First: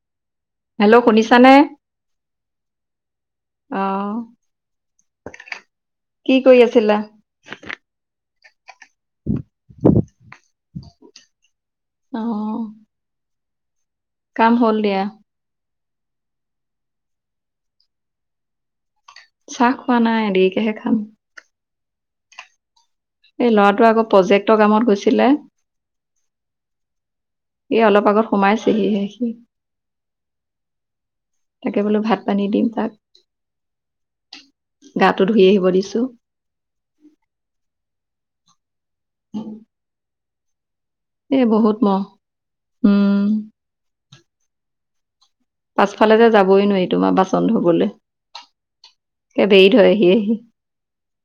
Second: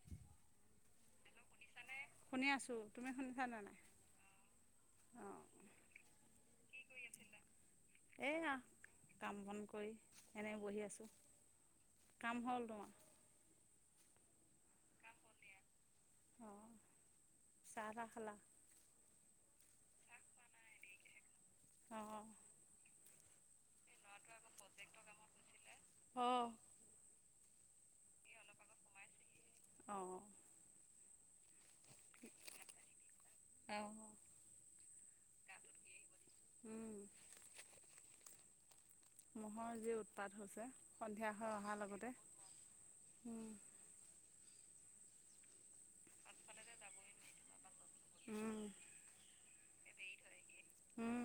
[inaudible] Hello! শুনিছা নে? শুনি আছো। তুমি শুনিছা নে নাই? অহ, অ। কি কৰি আছিলা? এইয়া, কাম-বন কৰি এনেই বহি আছো। কাম অহ, হ'ল তোমাৰ? কাম হ'ল দিয়া। অঁ, চাহ-তাহ খালা? চাহ খোৱা নাই, দেৰিকেহে খাম। অ, অ। এই ল'ৰাটো আকৌ প্ৰজেক্টৰ কামত গৈছিলে। অঁ এই অলপ আগত সোমাইছেহি হে সি। অঁ। তাকে বোলো, ভাত-পানী দিম তাক, অঁ গাটো ধুই আহিব দিছো। উম। মহৰ যি উৎপাত হৈছে, সন্ধিয়া এই হৈ বহুত অহাৰ মহ। লগতে। উম। পাছফালে যে যাবই নোৱাৰি, তোমাৰ বাচন ধুবলে। উম বেৰি ধৰেহি আহি। উম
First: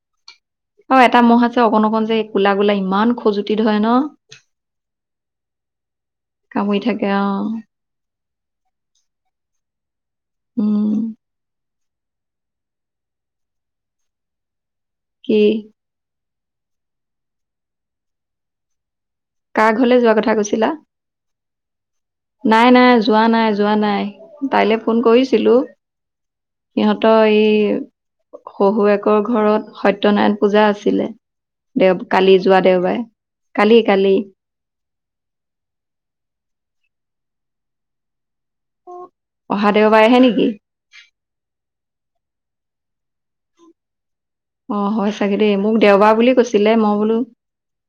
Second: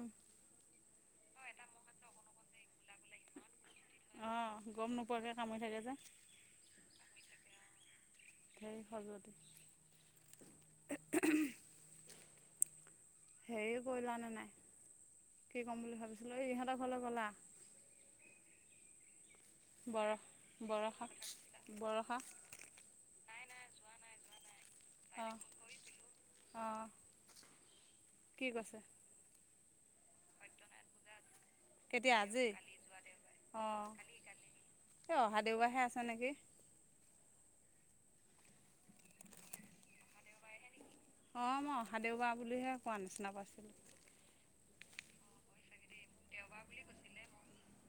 অ, এটা মহ আছে অকন-অকন যে, এই কোলা-কোলা ইমান খজুতি ধৰে ন! অ, গম নোপোৱাকে কামুৰি থাকে যে। কামুৰি থাকে, অ। ধেই খজুৱতি। উম। হেৰি কৰিলা নে নাই? কি ক'ম বুলি ভাবিছিলো, এই ইহঁতৰ ঘৰলৈ গ'লা? কাৰ ঘৰলে বৰ, যোৱা কথা কৈছিলা? বৰষা, বৰষা। নাই, নাই, যোৱা নাই, যোৱা নাই। তাইলে ফোন অঁ কৰিছিলো, অঁ সিহঁতৰ এই কি কৈছে শহুয়েক আকৌ ঘৰত সত্যনাৰায়ণ পূজা আছিলে। দেও, কেতিয়া কালি আজি যোৱা দেওবাৰে, অঁ কালি-কালি। এই অহা দেওবাৰেহে আছে নেকি! অহা দেওবাৰে হে নেকি! অঁ, মই অহা দেওবাৰ বুলিহে কোৱা নিচিনা পাইছিলোঁ। অ, হয় চাগে দেই। মোক দেওবাৰ বুলি কৈছিলে, মই বোলো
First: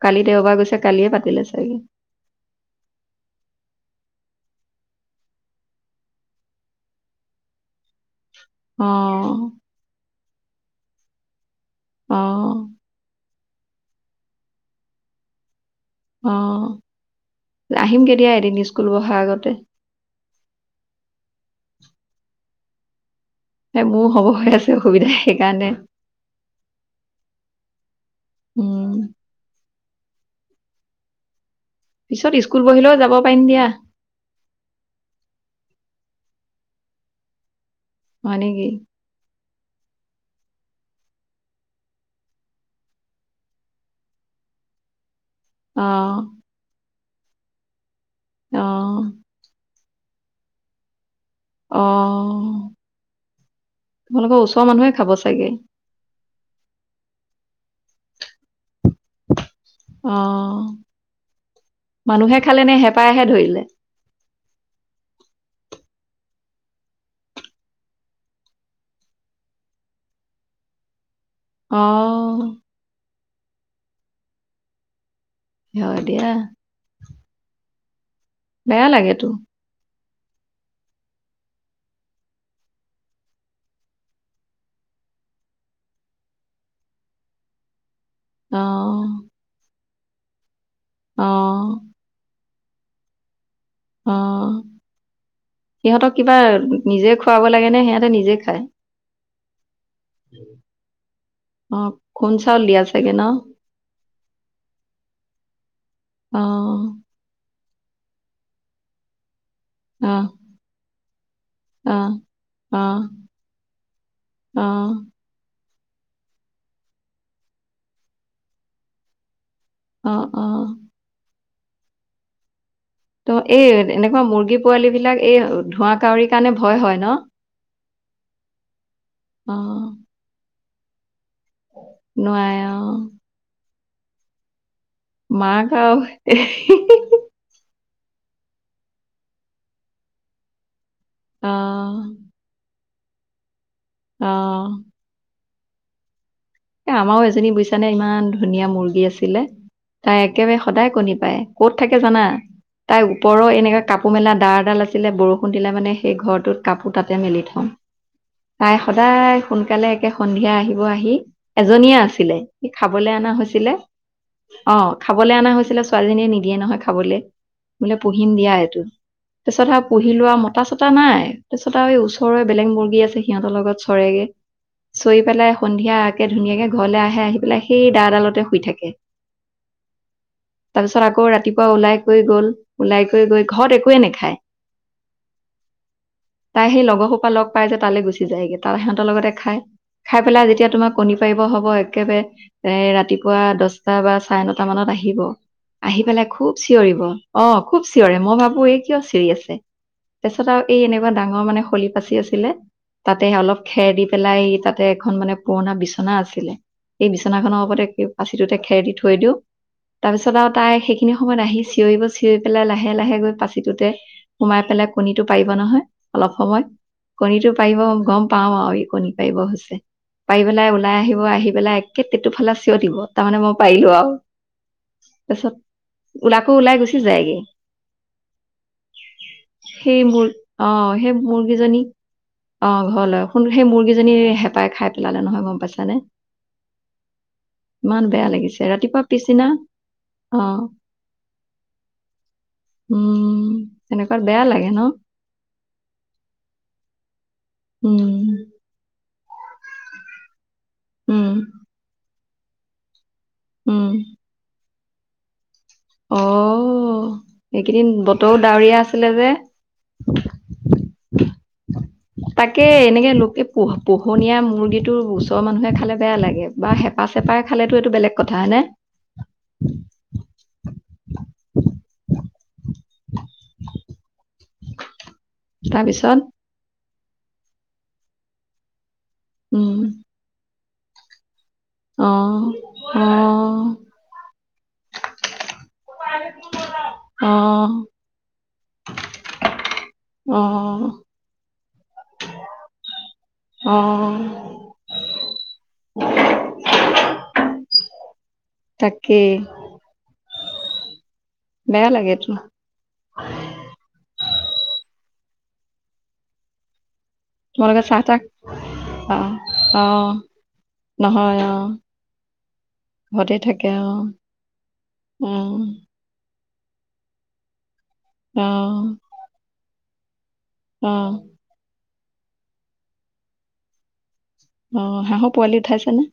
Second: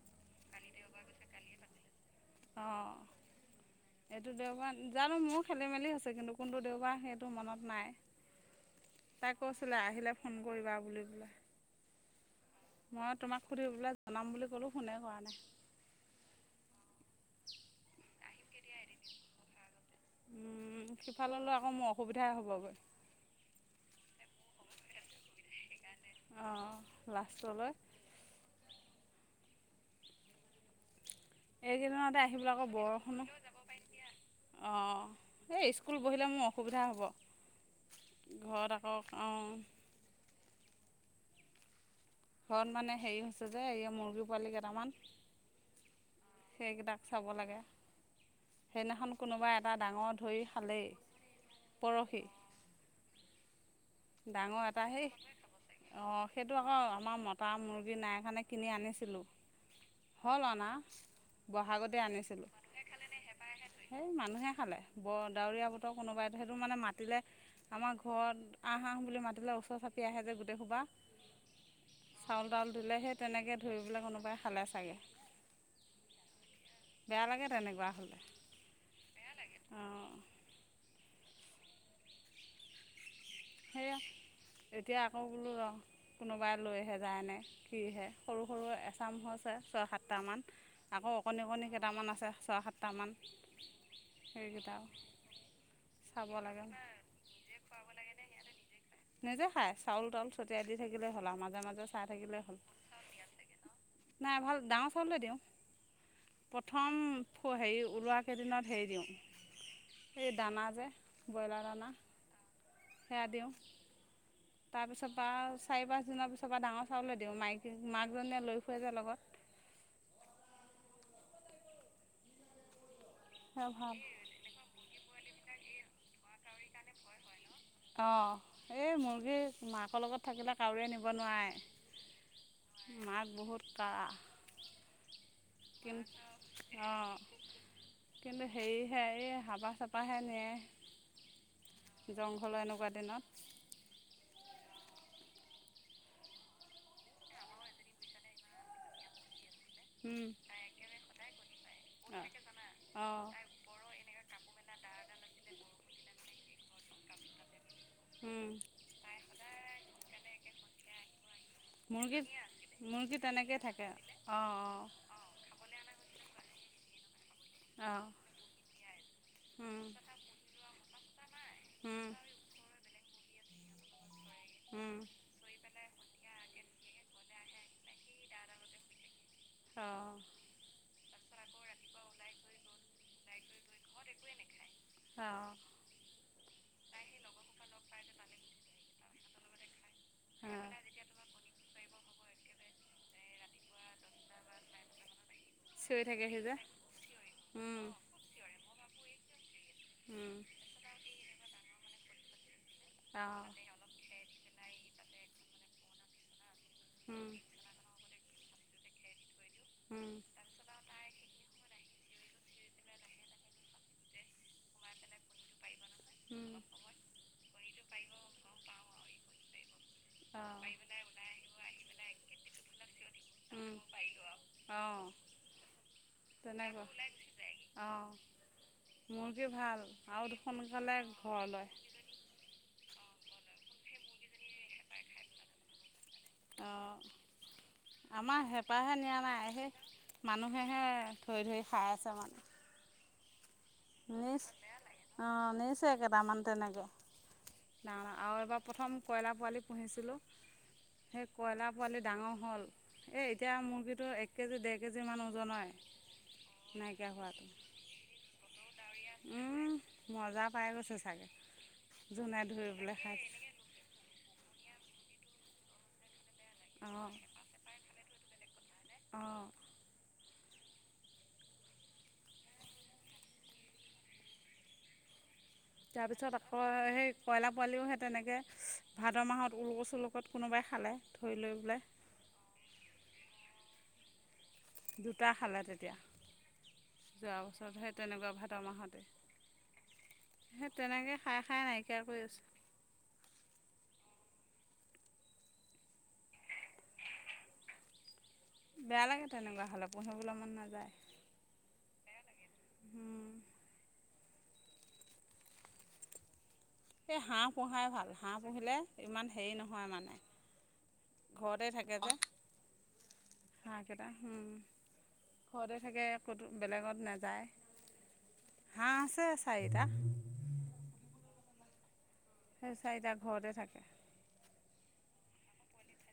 কালি দেওবাৰ গৈছে, কালিয়ে পাতিলে চাগে। অহঁ। এইটো দেওবাৰ, জানো, মোৰ খেলি-মেলি হৈছে কিন্তু, কোনটো দেওবাৰ সেইটো মনত নাই। [inaudible] তাই উম। কৈছিলে আহিলে ফোন কৰিবা বুলি পেলাই। অ। মই তোমাক সুধি পেলাই জনাম বুলি ক'লো ফোনে কৰা নাই। অ আহিম কেতিয়া এদিন স্কুল বহা আগতে। উম সিফাললৈ আকৌ মোৰ অসুবিধাই হ'বগৈ। এ মোৰো হ'ব হৈ আছে অসুবিধা সেইকাৰণে অ লাষ্টলৈ। উম এইকেইদিনতে পিছত আহিবলৈ স্কুল আকৌ বহিলেও বৰষুণ, হ'লেও যাব দিয়া পাৰিম দিয়া। অ এই স্কুল বহিলে মোৰ অসুবিধা হয় হ'ব। নেকি ঘৰত আকৌ অহ। ঘৰত মানে হেৰি হৈছে যে এই মুৰ্গী পোৱালি কেইটামান অ। সেইকেইটাক চাব লাগে, অ সেইদিনাখন অ কোনোবা এটা ডাঙৰ ধৰি খালেই। অ পৰহি তোমালোকৰ ওচৰৰ মানুহে খাব চাগে। অ সেইটো আকৌ আমাৰ মতা মুৰ্গী নাই কাৰণে কিনি আনিছিলোঁ। অ হ'ল অনা বহাগতে মানুহে আনিছিলোঁ খালে নে হেঁপাহে ধৰিলে? সেই মানুহে খালে। ব ডাৱৰীয়া বতৰ কোনোবাই সেইটো মানে মাতিলে আমাৰ ঘৰত আহ-আহ বুলি মাতিলে ওচৰ চাপি আহে যে গোটেই সোপা অ চাউল-তাউল দিলে সেই তেনেকে ধৰি পেলাই কোনোবাই খালে চাগে। হয় দিয়া। বেয়া লাগে তেনেকুৱা হ'লে। বেয়া লাগ তো। অহ। [unintelligible] সেয়া এতিয়া আকৌ বোলো ৰ কোনোবাই লৈহে যায় নে সিহে অ সৰু-সৰু এচাম হৈছে ছয়-সাতটামান। আকৌ অ অকণী-অকণী কেইটামান আছে ছয়-সাতটামান। অ সিহঁতক চাব কিবা লাগে নিজে খুৱাব লাগেনে সিহঁতে নিজে খায়? নিজে খাই। চাউল-তাউল ছটিয়াই দি থাকিলেই হ'ল আৰু মাজে অ মাজে চাই খুন থাকিলেই হ'ল। চাউল দিয়া চাগে ন নাই ভাল ডাঙৰ চাউলে দিওঁ অ প্ৰথম হেৰি ওলোৱা কেইদিনত হেৰি দিওঁ, অ সেই দানা যে ব্ৰইলাৰ দানা অ অ খাই দিওঁ, অ তাৰপিছ তাৰ চাৰি-পাঁচদিনৰ পিছৰ পৰা ডাঙৰ চাউলৈ দিওঁ। মাইকী মাকজনীয়ে লৈ ফুৰে যে লগত। অ অ। ত এই সেয়া ভাল এনেকুৱা মুৰ্গী পোৱালী বিলাক এই ধোঁৱা কাউৰীৰ কাৰণে ভয় হয় ন? অ এই অ মুৰ্গীৰ মাৰ থাকিলে কাউৰীয়ে নিব নোৱাৰে। মাক বহুত কাৰা। মাক আও কিন্তু অঁ [unintelligible] কিন্তু হেৰিহে এই হাবা-চাপাহে নিয়ে। অ জংঘল এনেকুৱা দিনত। অ। এ আমাৰও এজনী বুইছানে ইমান ধুনীয়া মুৰ্গী আছিলে তাই একেবাৰে সদায় কণী পায়। ক'ত থাকে জানা? তাইৰ অঁ অঁ ওপৰৰ এনেকা কাপোৰ মেলা ডাঁৰ ডাল আছিলে বৰষুণ দিলে মানে সেই ঘৰটোত কাপোৰ তাতে মেলি থ‌ও তাই সদায় সোনকালে একে সন্ধিয়া আহিব আহি এজনীয়ে মুৰ্গী আছিলে সি খাবলৈ মুৰ্গী অনা তেনেকেই হৈছিলে থাকে অঁ অ অঁ খাবলৈ অনা হৈছিলে ছোৱালজনীয়ে নিদিয়ে নহয় খাবলে বোলে অঁ পুহিম দিয়া এইটো তাৰ পিছত উম আৰু পুহি লোৱা মতা চতা নাই তাৰপিছত আৰু ওচৰৰে বেলেগ মুৰ্গী আছে সিহঁতৰ লগত চৰেগে উম চৰি পেলাই সন্ধিয়া ধুনীয়াকে ঘৰলে আহে আহি পেলাই সেই দা ডালতে শুই থাকে অ তাৰপিছত আকৌ ৰাতিপুৱা ওলাই কৰি গল ওলাই কৰি গৈ ঘৰত একোৱে নাখায় অঁ তাই সেই লগৰ সোপা লগ পাই যে তালৈ গুচি যায়গে তাত সিহঁতৰ লগতে খাইখাই পেলাই যেতিয়া তোমা আহিব হব একেবাৰে এ ৰাতিপুৱা দহটা বা চাৰে নটা মানত আহিব আহি চিঞৰি পেলাই থাকেহি খুব যে, চিঞৰিব অ, খুব উম। চিঞৰে মই ভাবো এই কিয় চিঞৰি আছে উম, তাৰপিছত আৰু এই এনেকুৱা ডাঙৰ মানে শলি পাচি আছিলে তাতে অ'। অলপ খেৰ দি পেলাই তাতে এখন মানে পুৰণা বিচনা আছিলে সেই উম। বিচনা খনৰ ওপৰতে পাঁচিটোতে খেৰ দি থৈ দিওঁ উম। তাৰপিছত তাত তাই সেইখিনি সময়ত আহি চিঞৰিব চিঞৰি পেলাই লাহে লাহে গৈ পাচি টোতে সোমাই পেলাই কণীটো পাৰিব নহয় অলপ উম, সময় কণীটো পাৰিব গম পাওঁ আৰু ই কণী পাৰিব হৈছে পাৰি অ পেলাই তাকে ওলাই আহিব আহি পেলাই একে তেতুফালা চিঞৰ দিব তাৰমানে মই উম, পাৰিলো আৰু অ', তাৰপিছত আকৌ ওলাই তেনেকুৱা, গুচি যায়গে অ'। মুৰ্গী ভাল সেই মূৰ আৰু আহ সোনকালে সেই ঘৰলৈ মুৰ্গীজনী অ, ঘৰ লয় শুন সেই মুৰ্গীজনী হেঁপাই খাই পেলালে নহয় গম পাইছানে অহ ইমান বেয়া আমাৰ লাগিছে হেঁপাহে ৰাতিপুৱা নিয়া পিছদিনা নাই সেই অ মানুহেহে ধৰি ধৰি খাই আছে আমাৰ উম নিচ অঁ বেয়া লাগে অ নিচে কেইটামান তেনেকে ডাঙৰ ডাঙৰ উম আৰু এবাৰ প্ৰথম কয়লা পোৱালি পুহিছিলোঁ উম সেই কয়লাৰ পোৱালি ডাঙৰ হ'ল এই এতিয়া উম মুৰ্গীটো এক কেজি দে কেজিমান ওজন হয় অ নাই কিয়া হোৱাটো এইকেইদিন বতৰো ডাৱৰীয়া আছিলে নাৱৰীয়া যে তাতে উম মজা পাই গৈছে চাগে জোনে তাকে ধৰি পেলাই এনেকে খাই লোকে পোহ পোহনীয়া মুৰ্গীটো ওচৰৰ মানুহে খালে বেয়া লাগে বা হেপা অঁ চেপাই খালেতো এইটো বেলেগ কথা হয় নে অঁ [unintelligible] তাৰপিছত আকৌ সেই কইলাৰ পোৱালিওহে তেনেকৈ ভাদৰ মাহত উম উৰুক চলক ক'ত কোনোবাই খালে ধৰি লৈ পেলাই অঁহ অঁ দুটা খালে তেতিয়া অ যোৱা বছৰত সেই তেনেকুৱা ভাদ মাহতে অ সে তেনেকে খাই খাই নাইকিয়া কৰি আছো অঁ অ বেয়া তাকেই লাগে তেনেকুৱা হ'লে পোহিবলে মন নাযায় বেয়া লাগে এটো এ হাঁহ তোমালোকে পোহাই চাহ ভাল তাহ হাঁহ পুহিলে অ ইমান হেৰি অ নহয় মানে নহয় অ ঘৰতে থাকে যে ঘৰতে থাকে হাঁহ অ কেইটা উম উম ঘৰতে থাকে ক'তো বেলেগত নাযায়, অ হাঁহ আছে চাৰিটা। উম',। সে চাৰিটা ঘৰতে থাকে। অ', হাঁহ পোৱালি উঠাইছে নে?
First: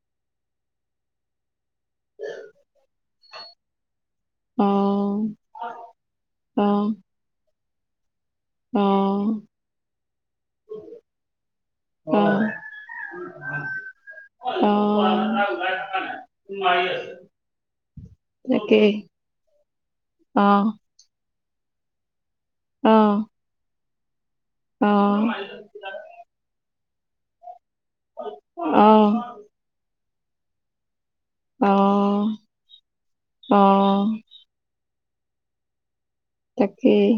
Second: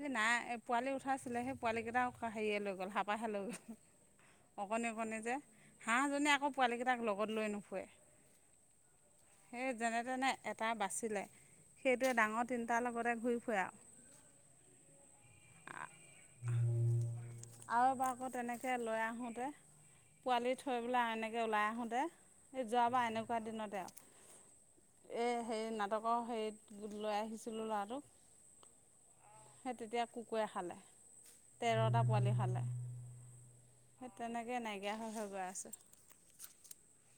এই নাই এ' পোৱালি উঠাইছিলে, সেই পোৱালী কেটা হেৰীয়ে লৈ গ'ল হাবাহে লৈ গ'ল। অ অকণি অকণি যে, হাঁহজনে আকৌ অ পোৱালী গেটাক লগত লৈ নুফুুৱে। সে যেনে তেনে এটা বাচিলে। সেইটোৱে অ ডাঙ অ তিনিটা লগতে ঘূৰি ফুৰে আওঁ। অ',। আওঁ এবা ক' তেনেকে তাকেই লৈ আহোঁতে পোৱালি অ', থৈ ওলা এনেকে ওলায় আহোঁতে এ' যোৱাবা অ', এনেকুৱা দিনতে, অ', আওঁ এ' হে এ' নাটক হেৰিত লৈ আহিছিলোঁ ল'ৰাটোক। অ',। সেই তেতিয়া কুকুৰে খালে, তেৰটা অ', পোৱালি খালে। অ', সেই তেনেক কে নাইকিয়া হৈ হৈ গয় আছে। তাকেই।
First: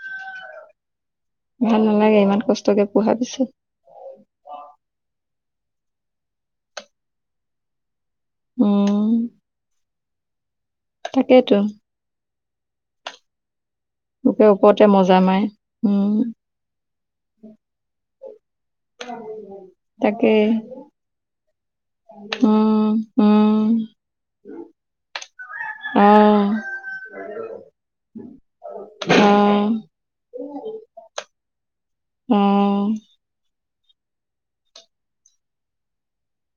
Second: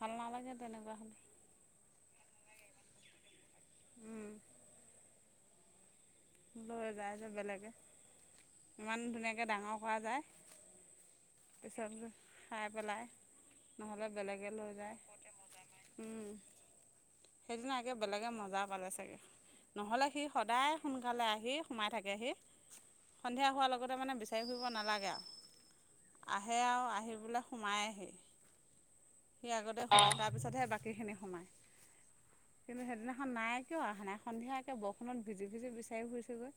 ভাল নালাগে তেনেকুৱা হ'লে। ভাল নালাগে ইমান কষ্টকে পোহা পিছত। উম',। লৈ যায় যে বেলেগে, উম, ইমান ধুনীয়াকৈ ডাঙৰ কৰা যায়। তাকেইতো। ৰনজো খাই পেলাই। নহ'লে বুকে বেলেগে লৈ ওপৰতে যায়, মজা মাৰে উম',। সেইদিনা একে বেলেগে মজা পালে চাগে, নহ'লে সি তাকে সদায় কালে আহি সোমাই থাকেহি, উম, সন্ধিয়া উম, হোৱা লগতে মানে বিচাৰি ফুৰিব নালাগে আওঁ। অ', আহে আওঁ আহিবোলে সোমায়হি। সি অ', আগতে তাপিছতহে বাকীখিনি সোমায়, কিন্তু অ', সেদিন সেইদিনাখন নাই কিয় অহা নাই, সন্ধিয়াএকে বৰষুণত ভিজি ভিজি বিচাৰি ফুৰিছোগৈ।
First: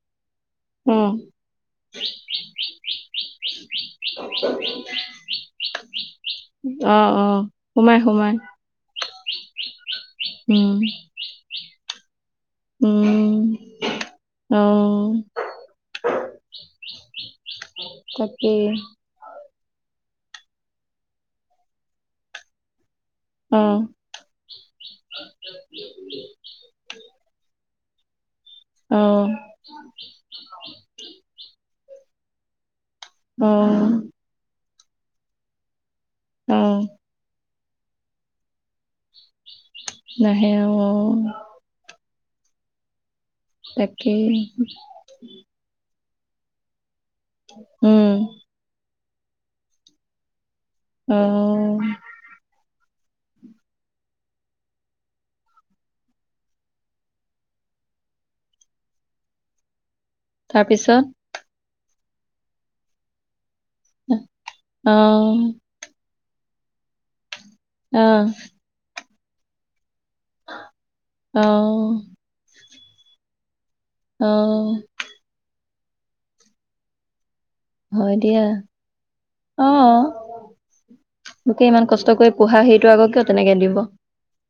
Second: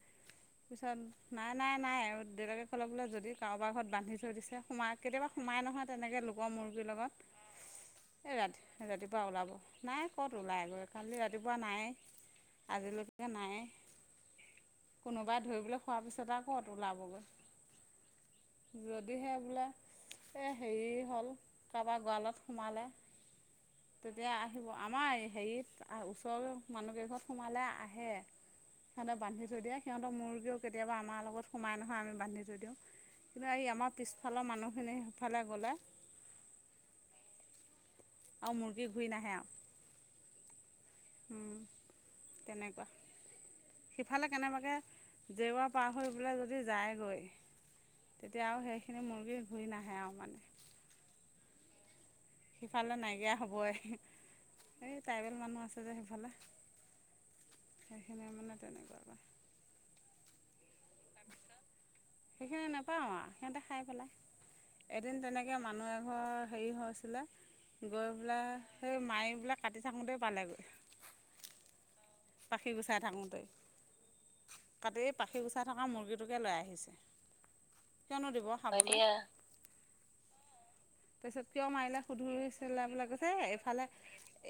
পিছত অ', নাই- নাই- নাই আৰু দেউতাকে ক'লে, বোলে যদি কাৰোবাৰ ঘৰত বান্ধি থৈ দিছে সোমা কেতিয়াবা সোমাই নহয়, তেনেকে লোকৰ মুৰ্গীৰ অ', লগত। অ',। সোমাই সোমাই এ' ৰাতি ৰাতিপুৱা ওলাব, নাই ক'ত উম, ওলাইগৈ কালি ৰাতি ৰাতিপুৱা নাই, আজিলৈকে উম, নাইয়ে। অ', কোনোবাই ধৰিবলৈ খোৱা পিছত আওঁ কত ওলাবগৈ তাকেই যত দি সে বোলে এ' হেৰি হ'ল, কাবা গঁৱালত সোমালে। অ', তেতিয়া আহিব আমাৰ হেৰিত আ' ওচৰ মানুহ কেঘৰত সোমালে আহে। হেঁতে অ', বান্ধি থৈ দিয়ে, সিহঁত মুৰ্গীও কেতিয়াবা আমাৰ লগত সোমাই নহয় আমি বান্ধি থৈ দিওঁ। নে এই অ', আমাৰ পিছফাল মানুহখিনি সেইফালে গ'লে। উম',। আওঁ মুৰ্গী ঘূৰি নাহে আওঁ। নাহে আওঁ অ',। তেনেকুৱা, তাকেই সিফালে কেনেবাকে জেওৱা পা হৈ পেলাই যদি যায়গৈ, উম, তেতিয়া আৰু সেখ সেইখিনি মুৰ্গী ঘূৰি নাহে আৰু মানে। অ সিফালে নাইকিয়া হ'বই এই ট্ৰাইবেল মানুহ আছে যে সিফালে সেইখিনিয়ে মানে তেনেকুৱা আৰু তাৰপিছত সেইখিনি নাপাওঁ আৰ সিহঁতে খাই পেলাই এদিন অ', তেনেকে মানুহ এঘৰৰ হেৰি হৈছিল গৈ অ', পেলাই সেই মাৰি বিলাক কাটি থাকোঁতে পালেগৈ অঁ পাখি গুচাই থাকোতেই অঁ তাতে এই পাখি গুচাই থকা মুৰ্গীটোকে লৈ আহিছে হয় কিয়নো দিয়া দিব অ', [unintelligible] তাৰপিছত লোকে কিয় ইমান মাৰিলে কষ্ট কৰি পোহা শুধুছিলে হেৰিটো বোলে আকৌ কিয় কৈছে তেনেকে দিব এইফালে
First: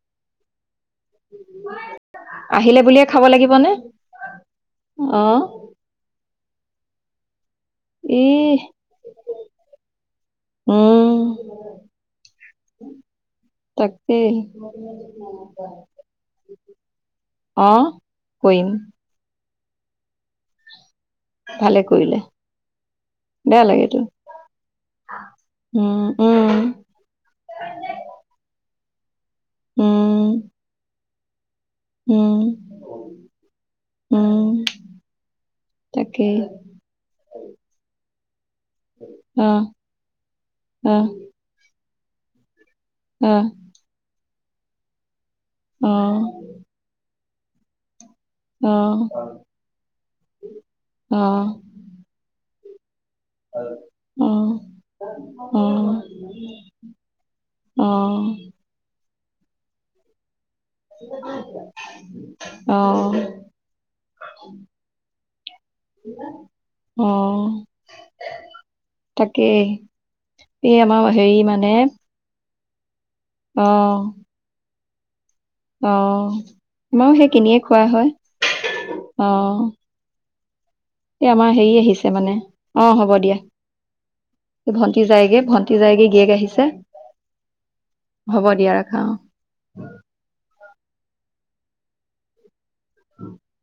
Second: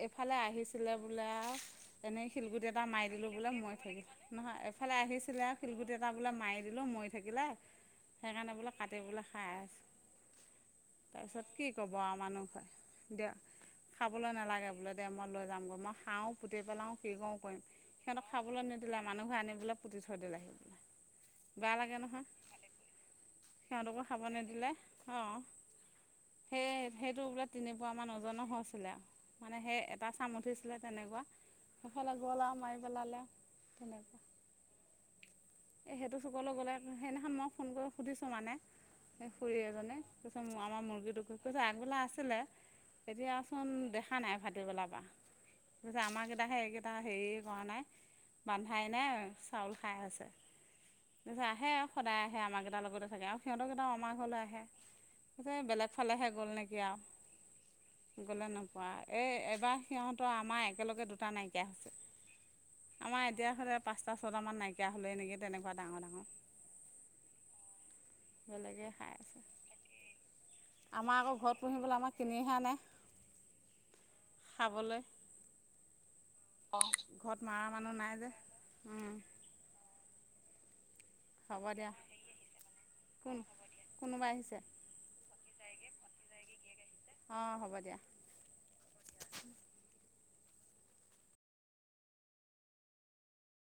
এইফালে আহিছিলে বোলে আৰু এনেই গুটি আহিলে এটা বুলিয়ে মাৰি খাব দিলোঁ বোলে লাগিবনে মই [unintelligible] নহয় এফালে অ', আহিছিলে। শিলগুটি এটা বোলে মাৰি দিলোঁ মৰি থাকিলে সেইকাৰণে ইহ বোলে কাটি বোলে খাই আছোঁ উম, তাৰপিছত কি ক'ব আৰু মানুহ ঘৰে দেঅ তাকেই খাবলৈ নালাগে বোলে দে মই লৈ যাম গৈ মই খাও পুতি পেলাও যি কৰো কৰিম অ', সিহঁতক খাবলৈ কৰিম নিদিলে মানুহে আনি পেলে পুতি থৈ দিলে সি বোলে বেয়া ভালে লাগে কৰিলে নহয় বেয়া লাগেতো সিহঁতকো খাব নিদিলে অ উম, উম, সেয়ে সেইটো বোলে তিনি পোৱা মান ওজনৰ হৈছিলে আৰু মানে সেই এটা উম, চাম উঠিছিলে তেনেকুৱা সেইফালে উম, গ'ল আৰু মাৰি পেলালে তেনেকুৱা উম, এ সেইটো তাকেই চুকলৈ গ'লে সেইদিনাখন মই ফোন কৰি সুধিছো মানে সেই খুড়ী অ', এজনে কৈছে মাৰা অ', মুৰ্গীটোকো কৈছে আগবেলা আছিলে অ', এতিয়াচোন দেখা নাই ভাটিবেলাৰ বা কৈছে অ', আমাক [unintelligible] হে কেইটা হেৰি কৰা নাই। বান্ধাই নাই অ', চাউল খাই আছে তাৰ অ', পিছত আহে আৰু সদায় আহে আমাৰ কেইটাৰ লগতে থাকে আৰু সিহঁতৰকেইটাও আমাৰ ঘৰলৈ অ', আহে বেলেগ অ', ফালেহে গ'ল নেকি আৰু অ কোৱা এই এবাৰ সিহঁতৰ আমাৰ একেলগে দুটা টা নাইকিয়া হৈছে অ', আমাৰ এতিয়া হ'লে পাঁচটা ছয়টা মান নাইকিয়া হ'লে এনেকে তেনেকুৱা ডাঙৰ ডাঙৰ অ বেলেগে খাই আছে তাকেই এই আমাৰ আকৌ হেৰি ঘৰত মানে পুহিবলৈ আমাক খিনিহে আনে অ খাবলৈ অ মোৰো সেই ঘৰত কিনিয়ে মৰা খোৱা মানুহ হয় নাই যে অ এই আমাৰ হ'ব হেৰি দিয়া আহিছে মানে অ হ'ব দিয়া কোন কোনোবা আহিছে ই যায়গে ভণ্টি যায়গে গীয়েক আহিছে অঁ হ'ব দিয়া হ'ব দিয়া ৰাখা অ [unintelligible] [inaudible]